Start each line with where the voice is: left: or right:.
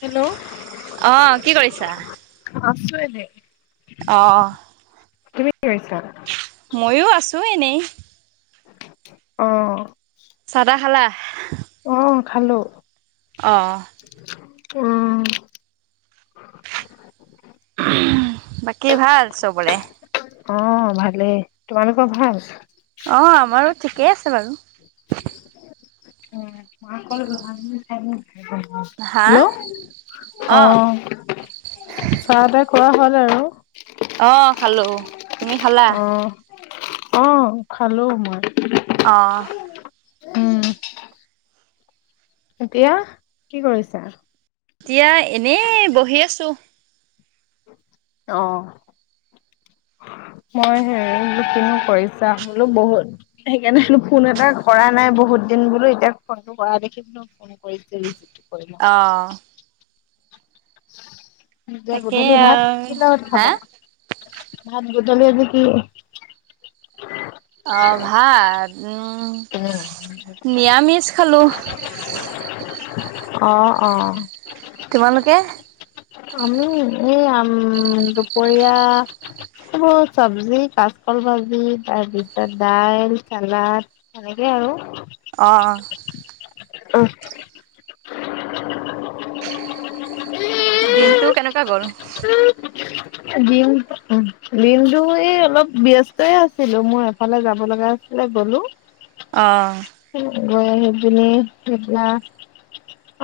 left: Hello
right: অ', কি কৰিছা?
left: আছো এনে
right: অ
left: তুমি কি কৰিছা?
right: ময়ো আছো এনেই
left: অ
right: চাহ তাহ খালা
left: অ', খালো
right: অঁ
left: উ
right: বাকী ভাল চবৰে।
left: অ' ভালে তোমালোকৰ ভাল।
right: অ', আমাৰো ঠিকেই আছে বাৰু।
left: [inaudible]
right: হা?
left: হেল্ল' অ'
right: অ',
left: চাহ তাহ খোৱা হ'ল আৰু
right: অ' খালো, তুমি খালা?
left: অ', অ' খালো মই।
right: অ'
left: উম এতিয়া কি কৰিছা
right: এতিয়া এনেই বহি আছো।
left: অ [unintelligible] মই [unintelligible] কৰিছা বোলো বহুত সেইকাৰনে ফোন এটা কৰা নাই বহুত দিন বোলো এতিয়া ফোনটো কৰা দেখি বোলো ফোন কৰিছে।
right: অহ
left: যে
right: তাকে
left: গধূলি ভাত
right: আৰু
left: কি লগত
right: হা?
left: খাবা। [inaudible]
right: অ ভাত উম, নিৰামিষ খালোঁ।
left: [inaudible] অ অ
right: তোমালোকে
left: আমি সেই আম- দুপৰীয়া [unintelligible] চব্জি কাচকল ভাজি তাৰপিছত দাইল, চালাদ সেনেকে আৰু
right: অঁ
left: [inaudible]
right: দিনটো কেনেকুৱা গ'ল
left: দিন দিনটো এই অলপ ব্যস্তয়ে আছিলো মোৰ এফালে যাব লগা আছিল। হ ব'লো [unintelligible]
right: আহঁ
left: অ এবিন তে [unintelligible]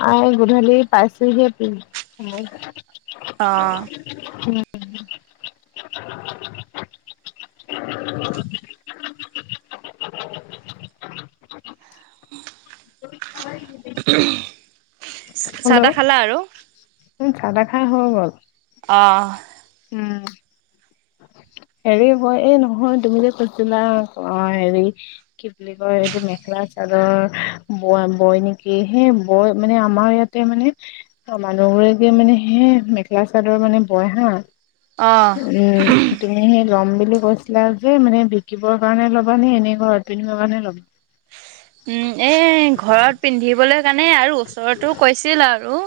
left: আই গধূলি পাইছুহি উম
right: অ',
left: [unintelligible] [unintelligible]
right: চাহ তাহ খালা আৰু
left: চাহ তাহ খাই হৈ গ'ল।
right: অঁ
left: উম হেৰি হয় এই নহয় তুমি যে কৈছিলা অ হেৰি কি বুলি কয় এইটো মেখেলা চাদৰ ব বই নেকি সেই বৈ মানে আমাৰ ইয়াতে মানে লগৰ এগৰাকি মানে সেই মেখেলা চাদৰ মানে বয় হা।
right: অ'।
left: উম তুমিহে লম বুলি কৈছিলা যে মানে বিকিবৰ কাৰণে ল'বা নে এনে ঘৰত পিন্ধিবৰ কাৰণে ল'বা।
right: উম এ ঘৰত পিন্ধিবলৈ আৰু ওচৰতো কৈছিল আৰু।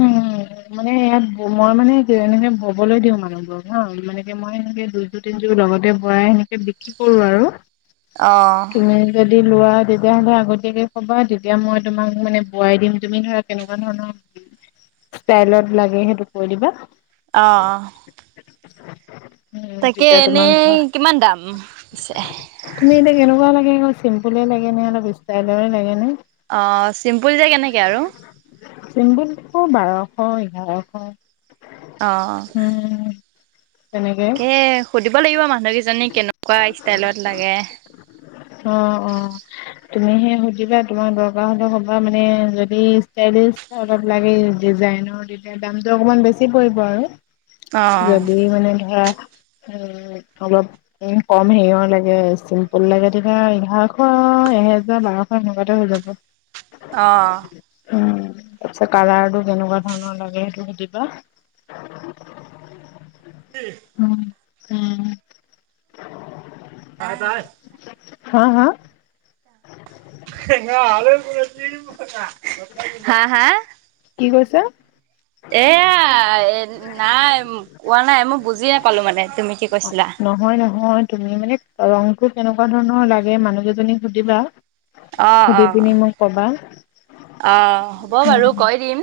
left: উ উম মানে ইয়াত মই মানে এনেকে ববলৈ দিওঁ মানুহবোৰক হা মানেে মই সনেকে দুযোৰ তিনযোৰ লগতে বোৱাই সেনেকে বিক্ৰী কৰো আৰু।
right: অহ।
left: তুমি যদি লোৱা তেতিয়াহ'লে আগতীয়াকে ক'বা তেতিয়া মই তোমাক মানে বোৱাই দিম তুমি ধৰা কেনেকুৱা ধৰণৰ ষ্টাইলত লাগে সেইটো কৈ দিবা
right: আহ আহ
left: অ উম তেতিয়া তোমাক ধৰা
right: এনেই কিমান দাম পিছে?
left: তুমি এতিয়া কেনেকুৱা লাগে চিম্পুলই লাগেনে অলপ ষ্টাইলৰে লাগেনে
right: অ', চিম্পুল যে কেনেকে আৰু।
left: নশ [unintelligible] বাৰশ এঘাৰশ
right: অঁ
left: উম তেনেকে
right: তাকে সুধিব লাগিব আমাক বাকীজনী কেনেকুৱা ষ্টাইলত লাগে।
left: অ অ তুমি সে সুধিবা তোমাক দৰকাৰ হত কবা মানে যদি ষ্টাইলিছ অলপ লাগে ডিজাইনৰ তেতিয়া দামটো অকমান বেছি পৰিব আৰু।
right: অ'।
left: যদি মানে ধৰা অলপ উ কম হেৰিয়ৰ লাগে চিম্পুল লাগে তেতিয়া এঘাৰশ এহেজাৰ বাৰশ। এনেকুৱাতে
right: অ'।
left: হৈ যাব উ। তাৰ পিছত কালাৰটো কেনেকুৱা ধৰণৰ লাগে সেইটো সুধিবা। উম উম।
right: ব ত
left: হা হা।
right: হা হা
left: কি কৈছে।
right: এয়া নাই কোৱা নাই, মই বুজি নাপালো মানে তুমি কি কৈছিলা।
left: নহয় নহয় তুমি মানে ৰং কেনেকুৱা ধৰণৰ লাগে মানুহ কেইজনীক সুধিবা
right: অ',
left: সুধি
right: অ'।
left: পিনি মোক কবা।
right: অ হ'ব বাৰু
left: উম
right: কৈ দিম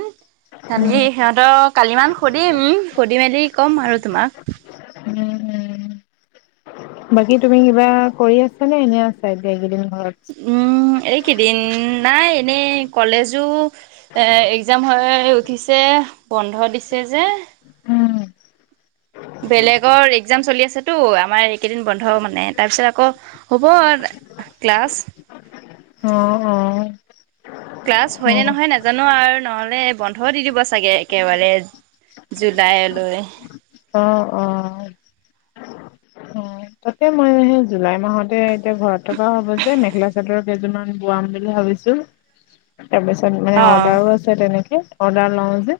right: খালি
left: উম
right: সিহঁতক কালি মান সুধিম সুধি মেলি কম আৰু তোমাক।
left: উম উম। বাকী তুমি কিবা কৰি আছা নে এনে আছা এতিয়া এইকেইদিন ঘৰত।
right: উম এইকি দিন নাই এনেই কলেজো এক্জাম হৈ উঠিছে। বন্ধ দিছে যে।
left: উম।
right: বেলেগৰ এক্জাম চলি আছেতো, আমাৰ কেইদিন বন্ধ মানে, তাৰ পিছত আকৌ হ'ব ক্লাছ।
left: অ', অ'।
right: ক্লাছ হয় নে
left: অ',
right: নহয়, নাজানো, আৰু নহ'লে বন্ধও দি দিব চাগে একেবাৰে জুলাইলৈ।
left: অ', অ'। তাকে, মই সেই জুলাই মাহতে এতিয়া ঘৰত থকা হ'ব যে, মেখেলা-চাদৰ কেইযোৰমান বোৱাম বুলি ভাবিছোঁ। তাৰপিছত, মানে,
right: অ',
left: অৰ্ডাৰো আছে, তেনেকে অৰ্ডাৰ লওঁ যে।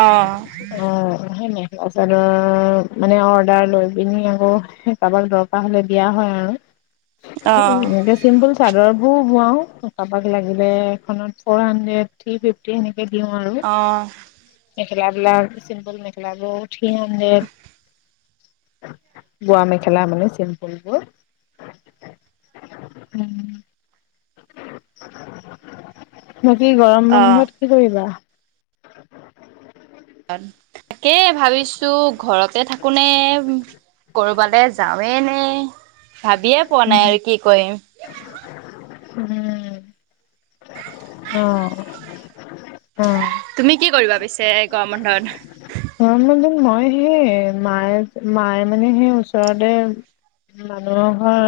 right: অ',
left: অ'। মেখেলা-চাদৰ মানে অৰ্ডাৰ লৈ পিনি, আকৌ কাৰোবাক দৰকাৰ হ'লে দিয়া হয়। হা,
right: অ',
left: এনে চিম্পুল চাদৰ। বোৱাও, কাৰোবাক লাগিলে, এখনত ফ'ৰ হাড্ৰেড থ্ৰী ফিফটি। দিওঁ আৰু
right: অ',
left: মেখেলাবিলাক চিম্পল মেখেলা বোৰ। Three hundred. বোৱা মেখেলা মানে চিম্পুলবোৰ। উম। বাকী গৰম
right: অ'।
left: বন্ধত কি কৰিবা?
right: তাকে ভাবিছো ঘৰতে থাকো নে কৰবালে? যাওঁইনে নে ভাবিয়ে পোৱা
left: উম,
right: নাই আৰু কি কৰিম?
left: উম, অ। অ'।
right: তুমি কি কৰিবা পিছে গৰম বন্ধত?
left: গৰম বন্ধত মই সেই মায়ে মায়ে, মানে, সেই ওচৰতে মানুহৰ ঘৰ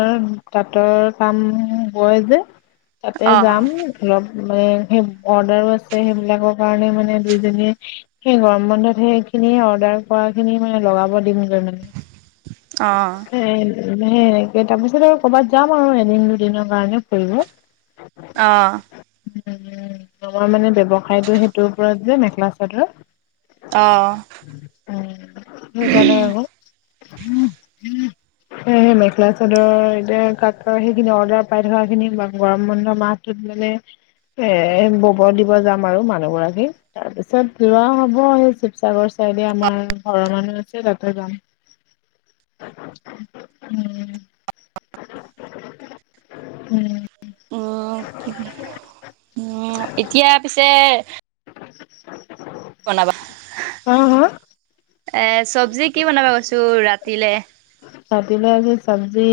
left: তাঁতৰ কাম বয় যে। তাতে
right: অ',
left: যাম অলপ। মানে, সেই অৰ্ডাৰো আছে, সেইবিলাকৰ কাৰণে, মানে, দুইজনীয়ে সেই গৰম বন্ধত, সেইখিনি অৰ্ডাৰ কৰা খিনি মানে লগাব দিম। [inaudible] এনেকে,
right: অ',
left: তাৰপিছত আৰু কৰ'বাত যাম আৰু এদিন-দুদিনৰ কাৰণে ফুৰিব।
right: অ',
left: উম, আমাৰ মানে ব্যৱসায়টো সেইটোৰ ওপৰত যে, মেখেলা-চাদৰ।
right: অ',
left: সেইকাৰণে আকৌ। [inaudible] সেই মেখেলা-চাদৰ যে কাটৰ, সেইখিনি অৰ্ডাৰ পাই থকা খিনি গৰম বন্ধ মাহটোত। এ বব দিব যাম, আৰু মানুহ গৰাকীক তাৰ পিছত লোৱাহত হ'ব, এই শিৱসাগৰ চাইডে আমাৰ ঘৰৰ মানুহ আছে, তাতে যাম। উম। উম।
right: অ' অ'এতিয়া পিছে? বনাবা
left: হা, হা।
right: এ চব্জি কি বনাবা কৈছো ৰাতিলে
left: ৰাতিলৈ আজি চবজি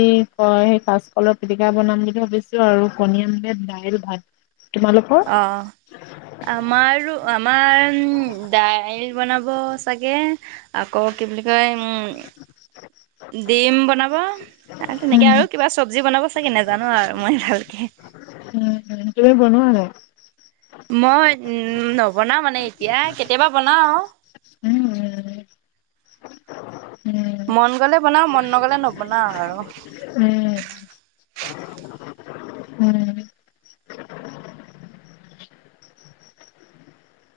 left: অ' সেই কাচকলৰ পিটিকা বনাম বুলি ভাবিছোঁ, আৰু কণী অমলেট, দাইল-ভাত।
right: অ' আমাৰো, আমাৰ দাইল। বনাব চাগে আকৌ কি বুলি কয়, উ ডিম বনাব। তেনেকে
left: উম,
right: আৰু
left: উম,
right: কিবা চবজি বনাব চাগে, নাজানো, আৰু মই ভালকৈ।
left: উম, তুমি বনোৱা নে নাই?
right: মই উম, নবনাও, মানে এতিয়া কেতিয়াবা বনাওঁ।
left: উম, উম।
right: মন গ'লে বনাওঁ, মন নগ'লে নবনাওঁ আৰু।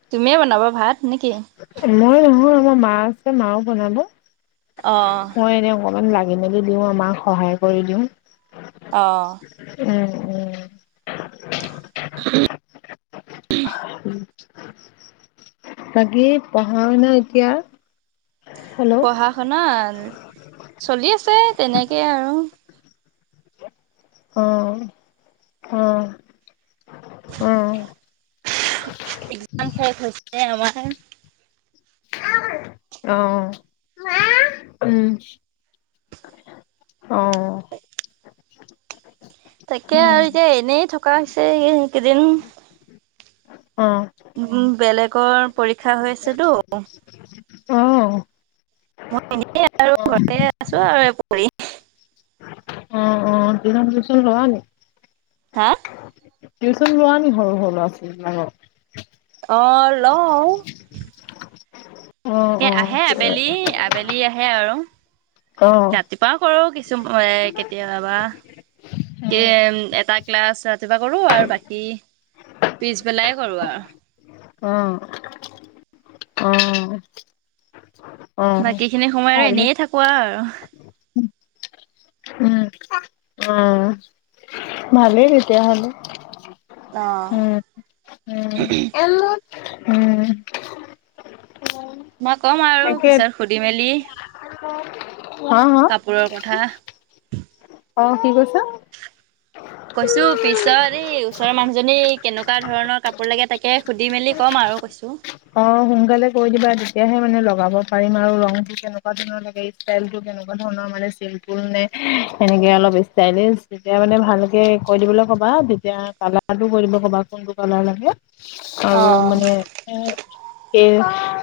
right: তুমিয়ে বনাবা ভাত নেকি?
left: মই নহয় আমাৰ মা আছে মাও বনাব।
right: অ'
left: অকন লাগি মেলি দিওঁ আ মাক সহায় কৰি দিওঁ,
right: অ',
left: উম। উম।
right: [inaudible]
left: তাকে পঢ়া শুনা এতিয়া। হেল্ল'
right: পঢ়া শুনা চলি আছে তেনেকে আৰু
left: অ' অ' অ
right: এক্জাম শেষ হৈছে আমাৰ।
left: আহ, উম। অ'
right: তাকে আৰু
left: উম
right: এতিয়া এনেই থকা হৈছে এই কেইদিন।
left: অ
right: উম, বেলেগৰ পৰীক্ষা হৈ আছেতো।
left: আহ।
right: এনে আৰু ঘৰতে আছো আৰু পৰি [inaudible]
left: অ অ দিনত টিউচন লোৱা নেকি?
right: হা
left: টিউচন লোৱা নি সৰু সৰু ল'ৰা ছোৱালী বিলাকক।
right: অ লওঁ।
left: অ
right: তা কে
left: অ
right: আহে আবেলি আবেলি আহে আৰু
left: অ
right: ৰাতিপুৱাও কৰো কিছু চু [unintelligible] কেতিয়াবা বাহ এ এটা ক্লাছ ৰাতিপুৱা কৰো আৰু বাকী পিছবেলাই কৰো আৰু
left: আহ। অ অ
right: বাকী খিনি সময় আৰু
left: ভালে
right: এনেই থাকো। আৰু
left: উম ভালেই তেতিয়ায়াহ'লে।
right: আহ উহ উহো
left: উম
right: মই কম আৰু
left: তাকে
right: পিছত সুধি মেলি।
left: হা হা
right: হা
left: অ কি কৈছা?
right: কৈছোঁ পিছত এই ওচৰৰ মানুহজনী কেনেকুৱা ধৰণৰ কাপোৰ লাগে তাকে সুধি মেলি ক'ম আৰু কৈছোঁ।
left: অ সোনকালে কৈ দিবা তেতিয়াহে মানে লগাব পাৰিম আৰু ৰং টো কেনেকুৱা ধৰণৰ লাগে ষ্টাইল টো তেনেকুৱা ধৰণৰ মানে চিম্পুল নে সেনেকে অলপ ষ্টাইলিছ তেতিয়া মানে ভালকে কৈ দিবলৈ কবা যেতিয়া কালাৰটো কৈ দিব কবা কোনটো কালাৰ লাগে
right: অ
left: আৰু মানে কে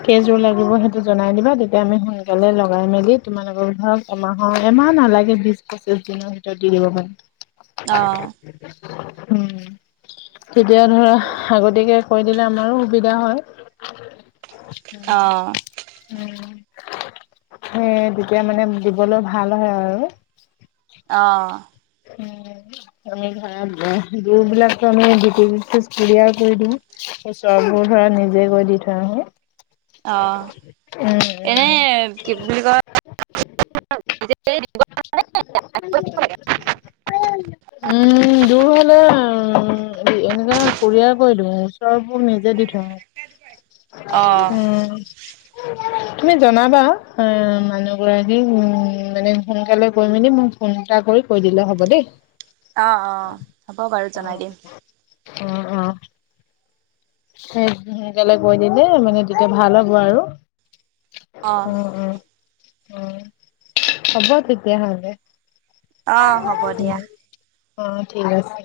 left: কেইযোৰ লাগিব সেইটো জনাই দিবা, তেতিয়া আমি সোনকালে লগাই মেলি তোমালোকৰ ধৰক এমাহৰ এমাহ নালাগে বিশ পঁচিশ দিনৰ ভিতৰত দি দিব পাৰিম।
right: অহ।
left: উম, তেতিয়া ধৰা আগতীয়াকে কৈ দিলে আমাৰো সুবিধা হয়।
right: অ
left: উম উম। সেই তেতিয়া মানে দিবলৈ ভাল হয় আৰু।
right: অহঁ।
left: উম। আমি ধৰা দূৰ বিলাকো আমি ড [unintelligible] কুৰিয়া কৰি দিওঁ, তাপিছত ধৰা নিজে গৈ দি থৈ আহো।
right: অ
left: উ, উ,
right: এনে
left: উ।
right: কি
left: [unintelligible]
right: বুলি কয়
left: উম দূৰ হ'লে উম এনে কুৰিয়াৰ কৰি দিওঁ, ওচৰবোৰ নিজে দি থৈ আহো।
right: অ
left: উম। তুমি জনাবা মানুহগৰাকীক মানে সোনকালে কৈ মেলি মোক ফোন এটা কৰি কৈ দিলে হ'ব দেই।
right: অ অ হ'ব বাৰু
left: অ
right: জনাই দিম।
left: অ অ সেই সোনকালে কৈ দিলে মানে তেতিয়া ভাল হ'ব আৰু।
right: অ।
left: উম উম। অ হব তেতিয়া হ'লে।
right: অ হ'ব দিয়া।
left: অ ঠিক আছে।